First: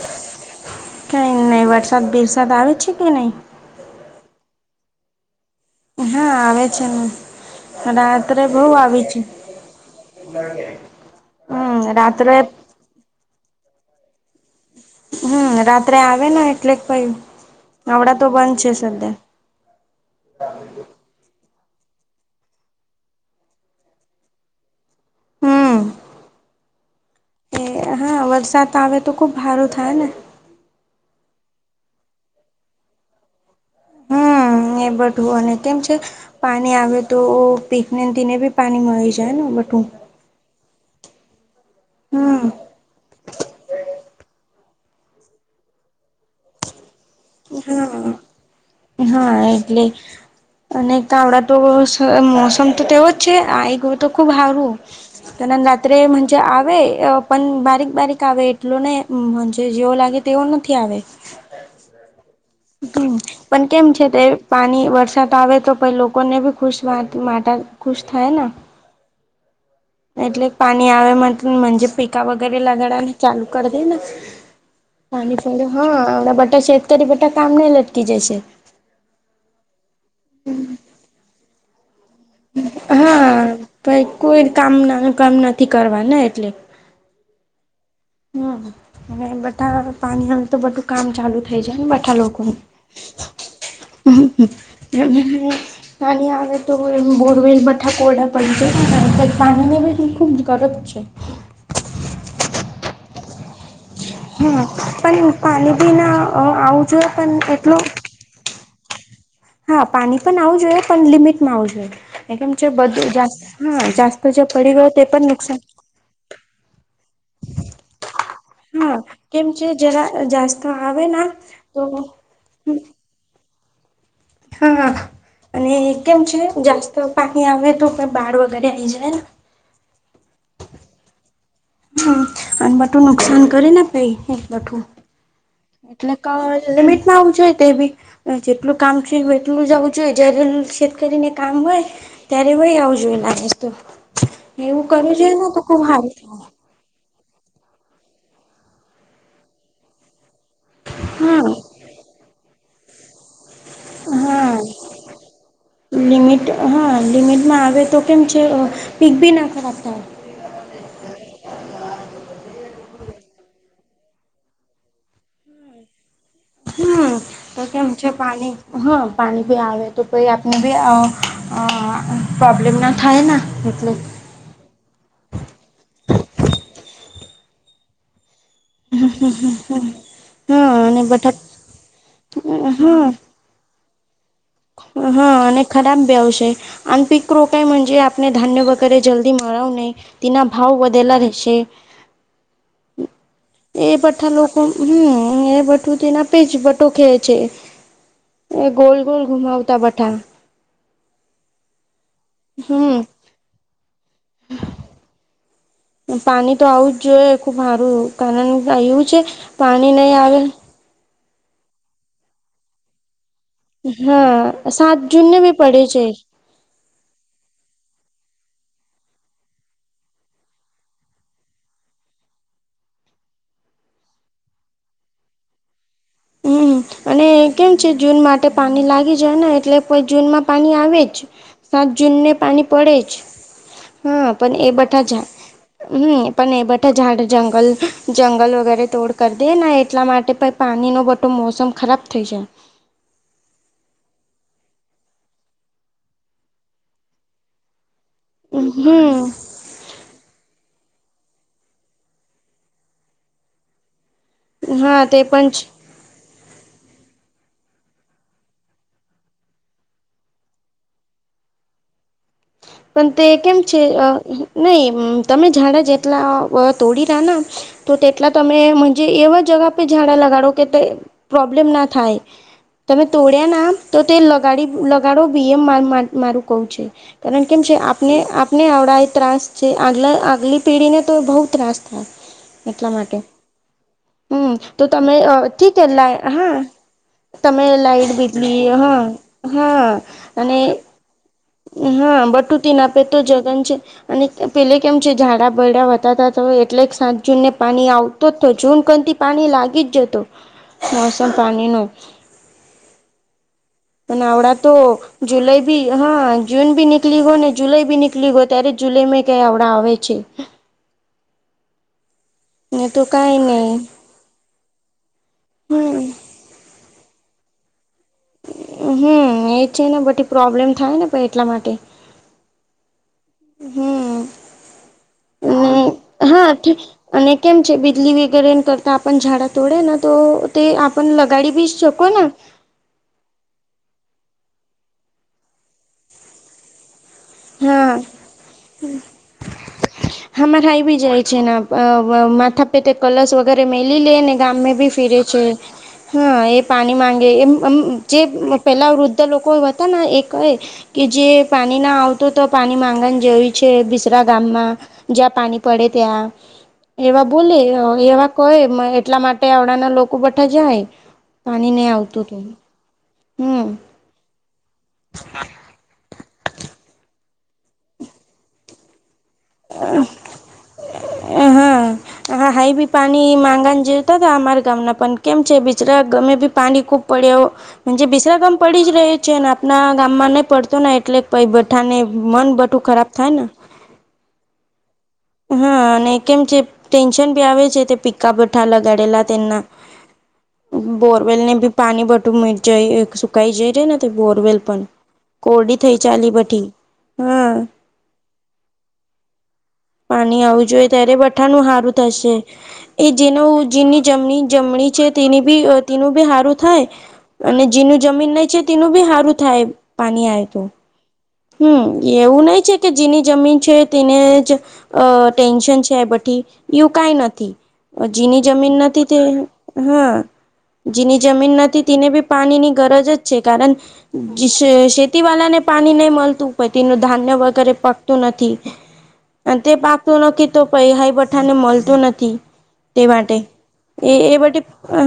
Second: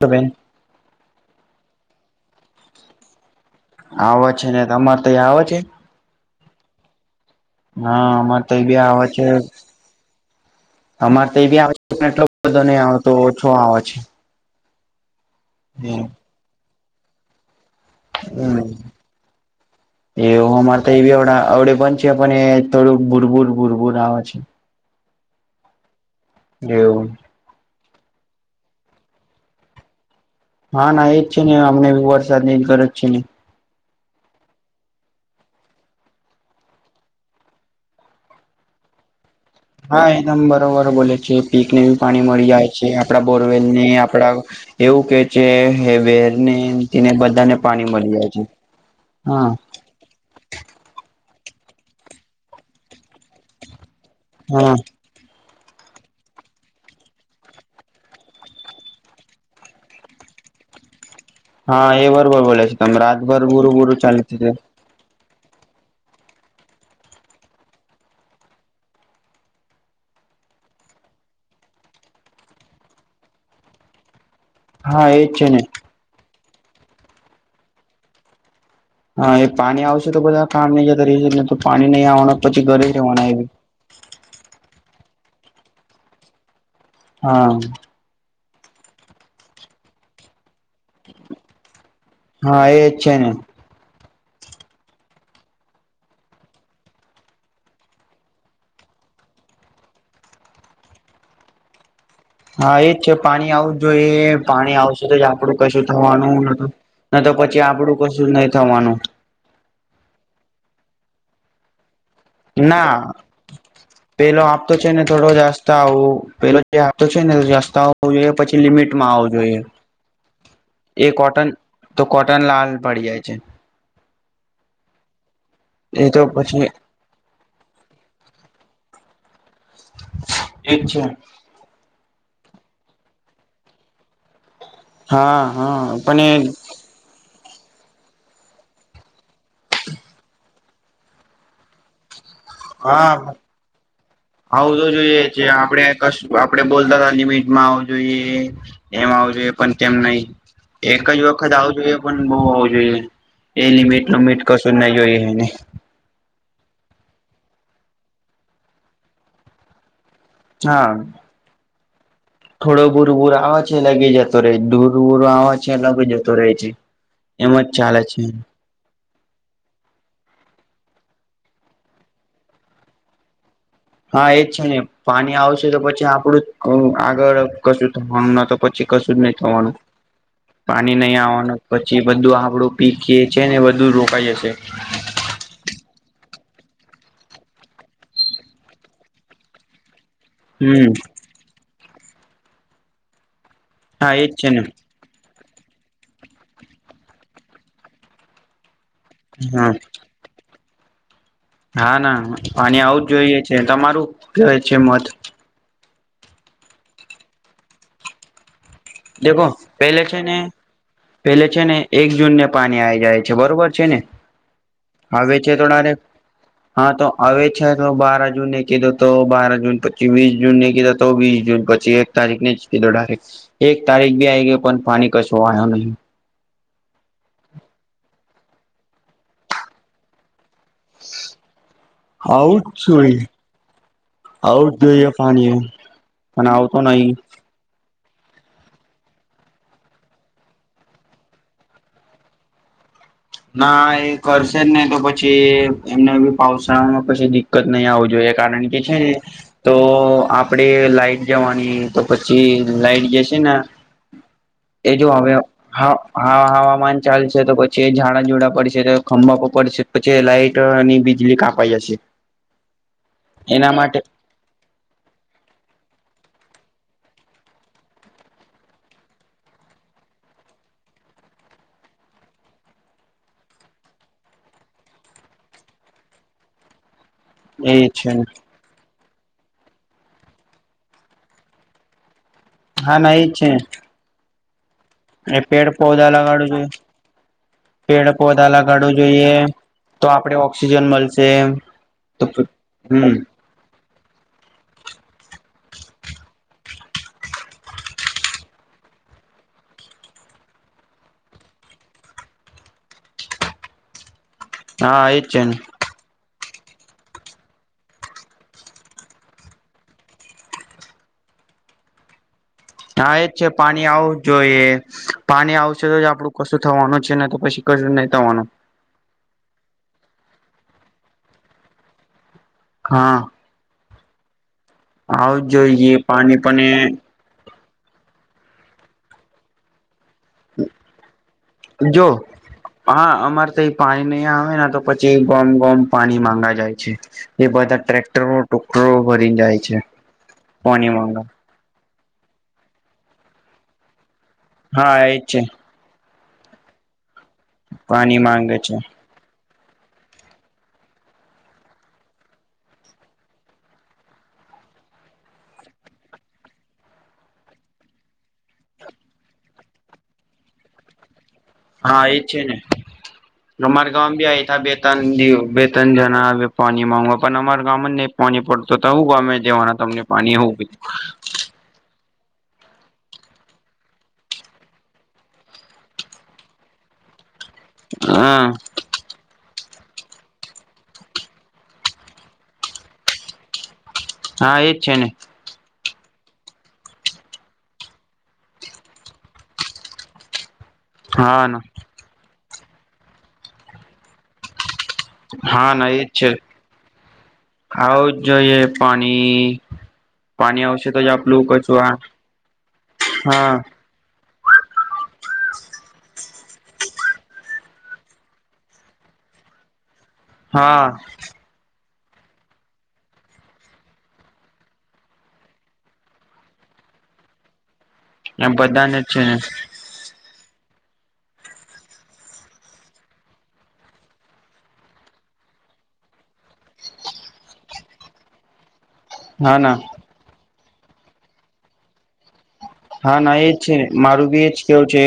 તો બેન કઈ નહી વરસાદ બિરસાદ આવે છે, કે નહી આવ છે ને તમારે તોંયા આવે છે? હા આવે છે ને. હા, રાત્રે અમારે તો બહુ એ બી આવી આવે છે. અમારે તો એટલી બધો આવે હમ એટલો રાત્રે બધો નહી આવેતો ઓછો આવે છે, હમ રાત્રે આવે ને એટલે કઈ નવડા તો બંધ હમ છે, સધા [unintelligible] એવું અમારે તો એ અડે પણ છે, પણ એ થોડું [inaudible] આવે છે. હમ્મ એવું એ હા વરસાદ આવે તો ખુબ ભારું થાય ને હા, ના એજ છે નને અમને વરસાદ ની ગરજ છે નહી ને બઢવું અને કેમ છે. પાણી આવે તો પીકને ને બી પાણી મળી જાય ને બધું. હા એકદમ બરોબર બોલે છે પીક બી પાણી હમ મળી જાય છે આપડા બોરવેલ ને આપડા એવું કે છે હે વેરને તેને બધાને પાણી મળી હા જાય છે. હા એટલે અને તો આવડા તો મોસમ તો તેવો જ છે આ એક તો ખુબ સારું હા રાત્રે આવે પણ બારીક બારીક આવે એટલું નહી જેવો લાગે તેઓ નથી આવે હા એ બરોબર બોલે છે. તમે હમ રાતભર પણ બુરું કેમ બુરું છે તે ચાલી થશે પાણી વરસાદ આવે તો પન લોકોને બી ખુશ માટે ખુશ થાય ને એટલે પાણી આવે પીકા વગેરે લગાડવાને ચાલુ કરી દે હા એજ પાણી છે ને ફ હા હમણાં બધા શતકરી બધા કામને લટકી જશે [unintelligible] હા એ પાણી આવશે તો બધા કામે જતા રશે ને તો પાણી નહીં આવવાના પછી ઘરે રહેવાના એ. ભાઈ કોઈ કામ નાનું કામ નથી કરવા ને એટલે. હા હમ અને બધા પાણી હ તો બધું કામ ચાલુ. થઈ જાય બધા લોકોનું. હા એજ છે ને એ પાણી આવે તો બોરવેલ બઠા કોરડા પડીજાય છે પાણીની ખૂબ અછત છે હા એ પ પાણી આવવું જોઈએ હા પાણી આવશે તો જ પણ આપડું પાણી કશું બી ના થવાનું આવવું જોઈએ ન તો પણ પછી એટલો આપડું કશું. નહી થવાનું હા પાણી પણ આવું જોઈએ પણ લિમિટમાં આવું જોઈએ. કેમ છે ના બધું હા જાસ્ત પેલો જે આપતો પડી છે ગયો ને તે પણ થોડો નુકસાન જાસ્તા આવું પેલો [unintelligible] ત્યાં તો છે ને રસ્તા આવવો જોઈએ પછી હા લિમિટમાં આવવું કેમ જોઈએ છે જરા જાસ્ત આવે એ ના કોટન તો કોટન લાલ પડી જાય છે. હા અને એ કેમ તો છે પછી જાસ્ત પાણી આવે તો બાળ વગેરે આઈ જાય ઠીક છે હમ અને બટું નુકસાન કરી નાને પ બું [unintelligible] હા હા એટલે ક પણ લિમિટમાં આવું જોઈએ તે બી જેટલું કામ છે એટલું જવું જોઈએ જય્યારે શેત કરીરીને કામ હોય ત્યારે વય હા આવજઈ [unintelligible] એ લાગસ આવું એવું તો કરવું જોઈએ ને જે તો ખુબ આપડે હાર થ કશ આપડે બોલતા લિમિટમાં આવ જોઈએ એમ આવું જોઈએ પણ તેમ નહી એક જ થાય વખત આવુ જોઈએ પણ બઉુ આવું જોઈએ. એ લિમિટ હા નમિટ હા કશું ના જોયને લિમિટ હા લિમિટમાં આવે તો કેમ છે પીક બી ના ખરાબ થાય. હા થોડો બૂર બૂર આવે છે લગી જતો રે દૂરવૂર આવેવા છે લગી જતો ભરાએ છે હમ તો એમાં જ કેમ ચાલે છે. પાણી હા પાણી બી આવે તો કોઈ આપને બી અ પ્રોબ્લેમ ના થાય ના. હા એજ છે ને પાણી આવશે તો પછી આપણું જ આગળ કશું થવાનું ન તો પછી કશું જ નહી થવાનું હા પાણી અને નહીં બટાક આવવાનું પછી બધું આપડું પી કે હા ટ્રેન ને વધુ રોકાઈ જશે હા અને ખરાબ બેવશે અને પીક રોકાઈજે આપણે [unintelligible] ધાન્ય વગેરે જલ્દી મારાવું નહી તેના ભાવ હમ વધેલા રહેશે. એ હા એજ બઠા છે લોકો ને હમ એ ના પી જ બટો [unintelligible] ખે છે એ ગોલ ગોલ હા ગુમાવતા બટા હા ના પાની હમ આવું જ જોઈએ છે તમારું કહે છે મત પાણી તો આવું જ જોઈએ ખુબ હારું કારણ એવું છે દેખો પાણી પેલે નહી છે ને આવેલ પેલે છે ને એક જૂન ને પાણી આવી જાય છે બરોબર. છે ને હા સાત આવે જૂનને ભી તો પડે ડાયરેક્ટ છે હા તો હવે છે તો બાર જૂનેને કીધું તો બાર જૂન પછી વીસ જૂનને કીધો તો વીસ જૂન પછી એક તારીખ ને જ કીધો ડાયરેક એક તારીખ બી આઈ ગયો પણ પાણી કશો આ્યો નહીં. હમ અને કેમ છે જૂન માટે પાણી લાગી જાય ને એટલે કો જૂનમાં પાણી આવે જ. સાત જૂને આવું પાણી જ પડે છે. જોઈએ હા પણ આવું એ બધા જોઈએ જ પાણી હમ પણ એ આવતો બધા નહી ઝાડ જંગલ જંગલ વગેરે તોડ કરી દે એટલા માટે પણ પાણીનો બટો મોસમ ખરાબ થઈ છે. ના એ કરશે નહી તો પછી એમને બી પાાવસાળામાં પછી દિકકત નહી આવ જોઈએ. કારણ કે છે ને હમ તો આપડે લાઈટ જવાની તો પછી લાઈટ જશે ને. એ હા જો તે હવે પણ છે હવામાન ચાલશે તો પછી એ જોડા પડશે તો ખંભા પર પડશે પછી લાઈટ અને બીજળી કાપાઈ જશે. પણ તે કેમ એના છે માટે નહી તમે ઝાડા જેટલા તોડી રા ના તો તેટલા તમેજ એવા જગા પે ઝાડા લગાડો કે પ્રોબ્લેમ ના થાય. તમે તોડ્યા ના તો તે લગાડી લગાડો બી એમ મારું કવ છે. કારણ કેમ છે એ આપને ને આપને આવડા એ ત્રાસ છે આગલા આગલી પેઢીને તો બહુ ત્રાસ થાય. એટલા હા ના માટે ઈ છે. હમ તો તમે ને એ પેડ થી કેલા પૌધા લગાડવું હા જોઈએ તમે લાાઈટ પેડ પૌધા બીજલી લગાડવું હા જોઈએ હા તો આપડે અને ઓક્સિજન મળશે હા તો બટુતી ના આપે હમ તો જગન છે. અને પેલે કેમ છે ઝાડા બર્યા વતા હતા તો એટલે સાંજજુને પાણી આવ તો તો જૂન થી પાણી લાગી જ જતો મોસમ પાણી નો. અને અવડા તો હા એજ છે ને જુલાઈ ભી હા જૂન ભી નીકળી ગો ને જુલાઈ ભી નીકળી ગો ત્યારે જુલાઈ માં કઈ અવડા આવે છે. ને તો હા એજ કઈ છે નહી પાણી આવુ જોઈએ પાણી આવશે તો હમ જ આપડું કશું થવાનું છે ને તો પછી [unintelligible] થવાનું હમ એ છે ને બધી પ્રોબ્લેમ થાય ને એટલા માટે હા. હમ આવ જોઈએ. અને પાણી હા પણ અને કેમ છે બિજલી વગેરે કરતા ઝાડા તોડેને તો તે આપ લગાડી બી શકો જો ના હા અમારે તો એ પાણી નહીં આવેને તો પછી ગોમ ગોમ પાણી માંગા જાય છે. એ બધા હા ટ્રેક્ટરો ટોક્ટરો ભરી જાય છે પાણી માંગ અ માથા પેતે કલશ વગેરે મેલી લે ને ગામમે ભી હા ફિરે એજ છે. હા એ પાણી માંગે એમ પાણી જે માંગે છે પેલા વૃદ્ધ લોકો એ કે જે પાણી ના આ તો પાણી માંગવાની જેવી છે બિસરા ગામમાં જ્યાં પાણી પડે ત્યાં એવા બોલે એવા કહે એટલા માટે આવડાના લોકો બધા જાય. પાણી નહી હા એજ આવતું છે ને હમ અમારા ગામ ભી અયના બેતાન દ બેતાન જના આવે પાણી માંગવા પણ અમારા ગામ જ નહી પાણી પડતું તો હું ગામે જવાના તમને પાણી હોવું એ હા હા હાઈ બી પાણી માંગ જેવતા હતા અમારા ગામના પણ કેમ છે બિચરા ગમે બી પાણી ખૂબ પડ્યો જે બિસરા હા ગામ પડી જ રહે. છે ને આપણા ગામમાં નઈ પડતો ને એટલે પ બઠા ને મન બધું ખરાબ થાય ને. હા એજ છે ને. હા અને કેમ છે ટેન્શન ભી આવે છે તે પિક્કા ભઠા લગાડેલા તેમના. બોરવેલ હા ને ના બી પાણી બટું મ જાય સુકાઈ જાય રે ને બોરવેલ પણ હા કોરડી થઈ ચાલી બઠી હમ આવઉ જોઇએ પાણી પાણી આવવું આવશે જોઈએ તો જ ત્યારે આપલું બઠ્ઠાનું કશું આ સારું થશે એ જેનો હા જેની જમણી જમણી છે તેની બી તેનું બી સારું થાય. અને જેનું જમીન નહી છે તેનું બી સારું થાય. પાણી આવે તું હા હમ એવું નહી છે કે જેની જમીન છે તેને જ અ ટેન્શન છે એ બઠી એવું કઈ નથી જીની એમ જમીન બધાને નથી જ તે છે ને હા જેની જમીન નથી તેને બી પાણીની ગરજ જ છે કારણ શેતી વાળ ને પાણી નહી મળતું પતી તેનું ધાન્ય વગેરે પકતું નથી. હા અને તે ના પાકતું નથી તો પૈ હાઈ બઠાને મળતું નથી. તે હા માટે ના એજ છે એ મારું એ બી એજ બટે કેવું છે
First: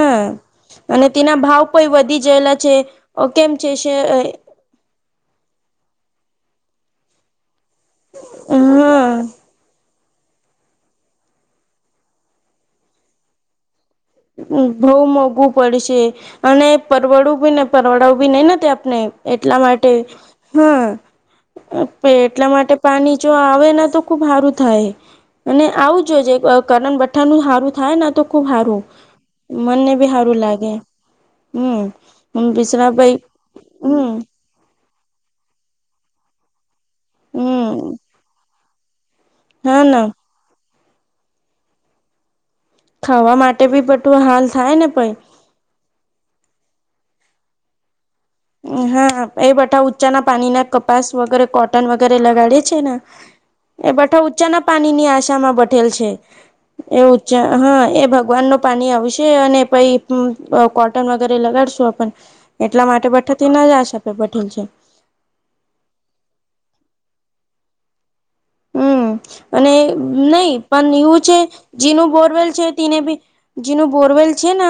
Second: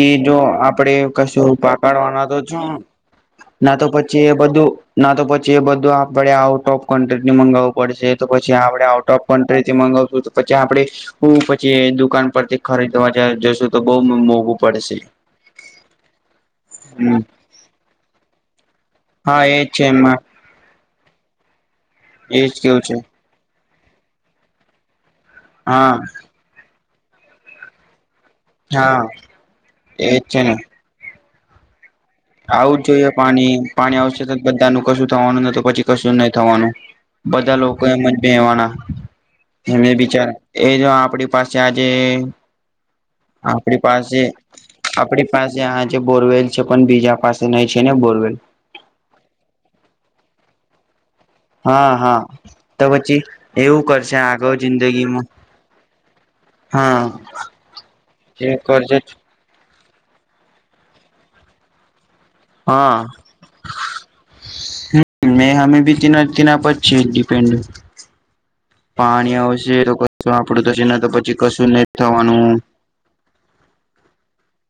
કે જો આપડે અને તેના કશું ભાવ પણ વધી પાકડવાના ગયેલા તો છે કેમ છે ના તો શે પછી એ બધું ના તો પછી એ બધું આપે આઉટ ઓફ કન્ટ્રી મગાવવું પડશે તો પછી આપણેે હા આઉટ ઓફ પણ તય થી મગાવશું તો પછી આપડે હું પછી દુકાન પરથી ખરીદવા જ જશું તો બહુ મોંઘું બઉ પડશે મોંઘવું પડશે અને હમ પરવડું બી ને પરવડાવું બી નઈ તે આપને હા એટલા એજ છે માટે એમાં હા એટલા એજ માટે કેવું છે પાણી જો આવે તો ખુબ સારું થાય. અને હા આવજ જે કરણ બધાનું સારું થાય ને તો ખુબ સારું હા મનને ભી એજ સારું છે ને લાગે હમ આવું જ જોઈએ બિસરાભાઈ પાણી પાણી હમ આવશે તો બધા નુ કશું થવાનું ન તો પછી કશું નહી થવાનું બધા લોકો એ હમ મ બેહવાના હા એને ના બિચાર એ જો આપડી પાસે આજે ખાવા માટે આપડી બી પાસે બટું હાલ થાય ને પઈ આપડી પાસે આ જે બોરવેલ છે પણ બીજા પાસે નઈ છે ને બોરવેલ હા એ બટા ઊંચાના પાણી ના કપાસ વગેરે કોટન હા વગેરે હા લગાડે છે તો ને પછી એવું એ કરશે બઠા આગળ ઊંચાના પાણીની જિંદગીમાં આશામાં બેઠેલ છે એ હા ઉચા હા એ ભગવાન નુ એ પાણી કરશે જ આવશે અને પઈ હ કોટન વગેરે લગાડશું આપન એટલા માટે બેઠાતી ના જશ આપે બઠીલ છે હ મેં હમે ભી તેના તેના પર છે ડિપેન્ડ હમ પાણી અને આવશે તો કશું નહી આપડું થશે તો પછી કશું નહી થવાનું તને બી જેનું બોરવેલ છે ને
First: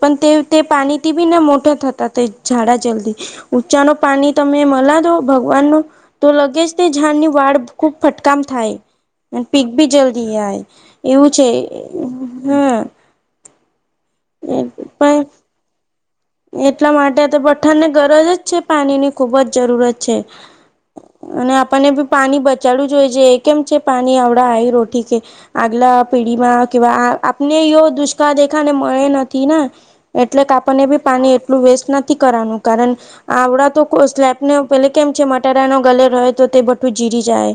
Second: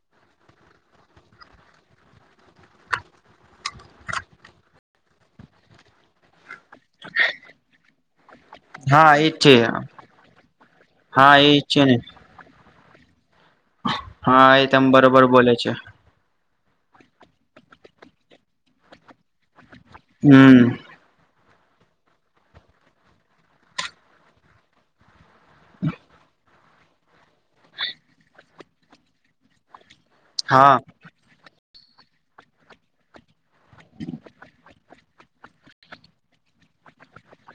પણ તે તે પાણીથી બી મોટા થતા તે ઝાડા જલ્દી ઊંચા નુ પાણી તમે મલા દો ભગવાન ન તો લગે જ તે ઝાડની વાળ ખૂબ ફટકામ થાય. હા એજ અને છે પીક ભી જલ્દી જાય એવું હા છે એજ ને હમ હા એ તમ બરોબર પણ બોલે છે. એટલા માટે તો પઠાણને ગરજ જ છે પાણી ની ખુબ જ જરૂરત છે. હમ અને આપણને બી પાણી બચાડવું જો હોય છે કેમ છે પાણી આવડા હ રોટી કે આગલા પેઢીમાં કેવા આપને એવ દુષ્કાળ દેખાને મળે નથી ને એટલે કે હા આપણને બી પાણી એટલું વેસ્ટ નથી કરવાનું કારણ આવડા તો સ્લેબ ને પેલે કેમ છે મટાડા નો ગલે હોય તો તે બું જીરી જાય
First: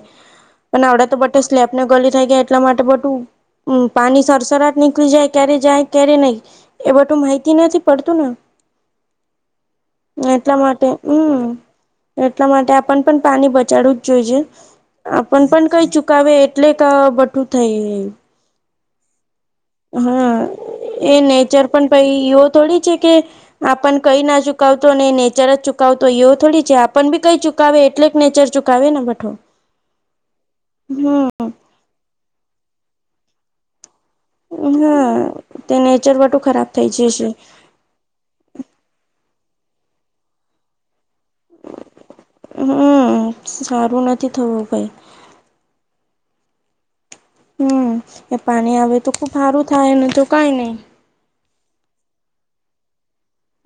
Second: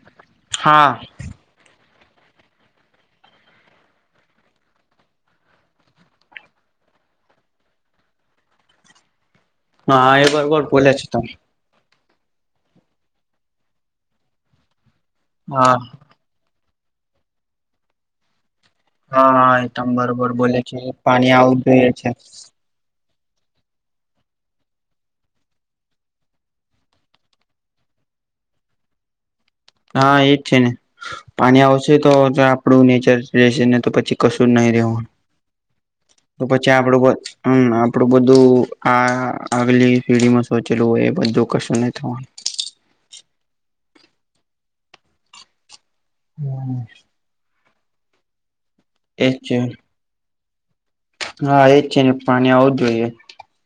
પણ હા આવડ તો સ્લેબ ને ગલી થઈ ગયા એટલા માટે બધું [unintelligible] હમ પાણી સરસરાટ નીકળી જાય ક્યારે જાય ક્યારે નહી એ બધું માહિતી નથી પડતું ને હા એ એટલા બરોબર માટે બોલે છે તમે હમ એટલા માટે આપણ પણ પાણી બચાડવું જ જોઈ છે આપણ પણ હા કઈ ચુકી ક આવે એટલે ક બઠું થઈ હા હા એદમ બરોબર હા બોલે છે પાણી આવું જોઈએ છે. તોડી છે કે આપણ કઈ ના ચુકતો ને નેચરજ ચુકતો યો થોડી છે, આપણ બી કઈ ચુક કાવે એટલેક નેચર ચુકાવેને મઠો હા એજ છે ને, પાણી આવશે તો જો આપડું નેચર રહેશે ને તો પછી કશું જ નહી રેવાનું, હા તે નેચર બટું તો ખરાબ પછી થઈ આપડુ બધ જશે [unintelligible] પડું બધું આ આગલી પેઢીમાં સોચેલું હોય એ બધું કશું નહીં થવાનું. હમ્મ સારું નથી થવું કઈ [unintelligible] હમ્મ એ પાણી આવે તો ખુબ એજ છે સારું થાય ને તો કાઈ નહી. હા એજ છે ને, પાણી આવુંજ જોઈએ.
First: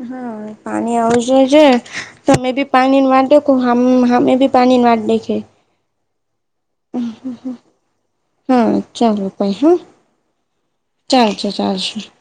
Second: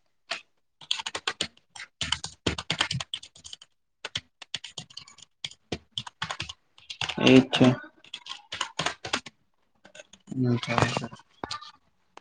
હા પાણી આવશે છે, તમે બી પાણી ને વાટ દેખો હામે ભી પાણી વાટ દેખે હમ્મ એજ હમ્મ છે હમ્મ ચાલો ભાઈયુ [unintelligible] છ ચાલસે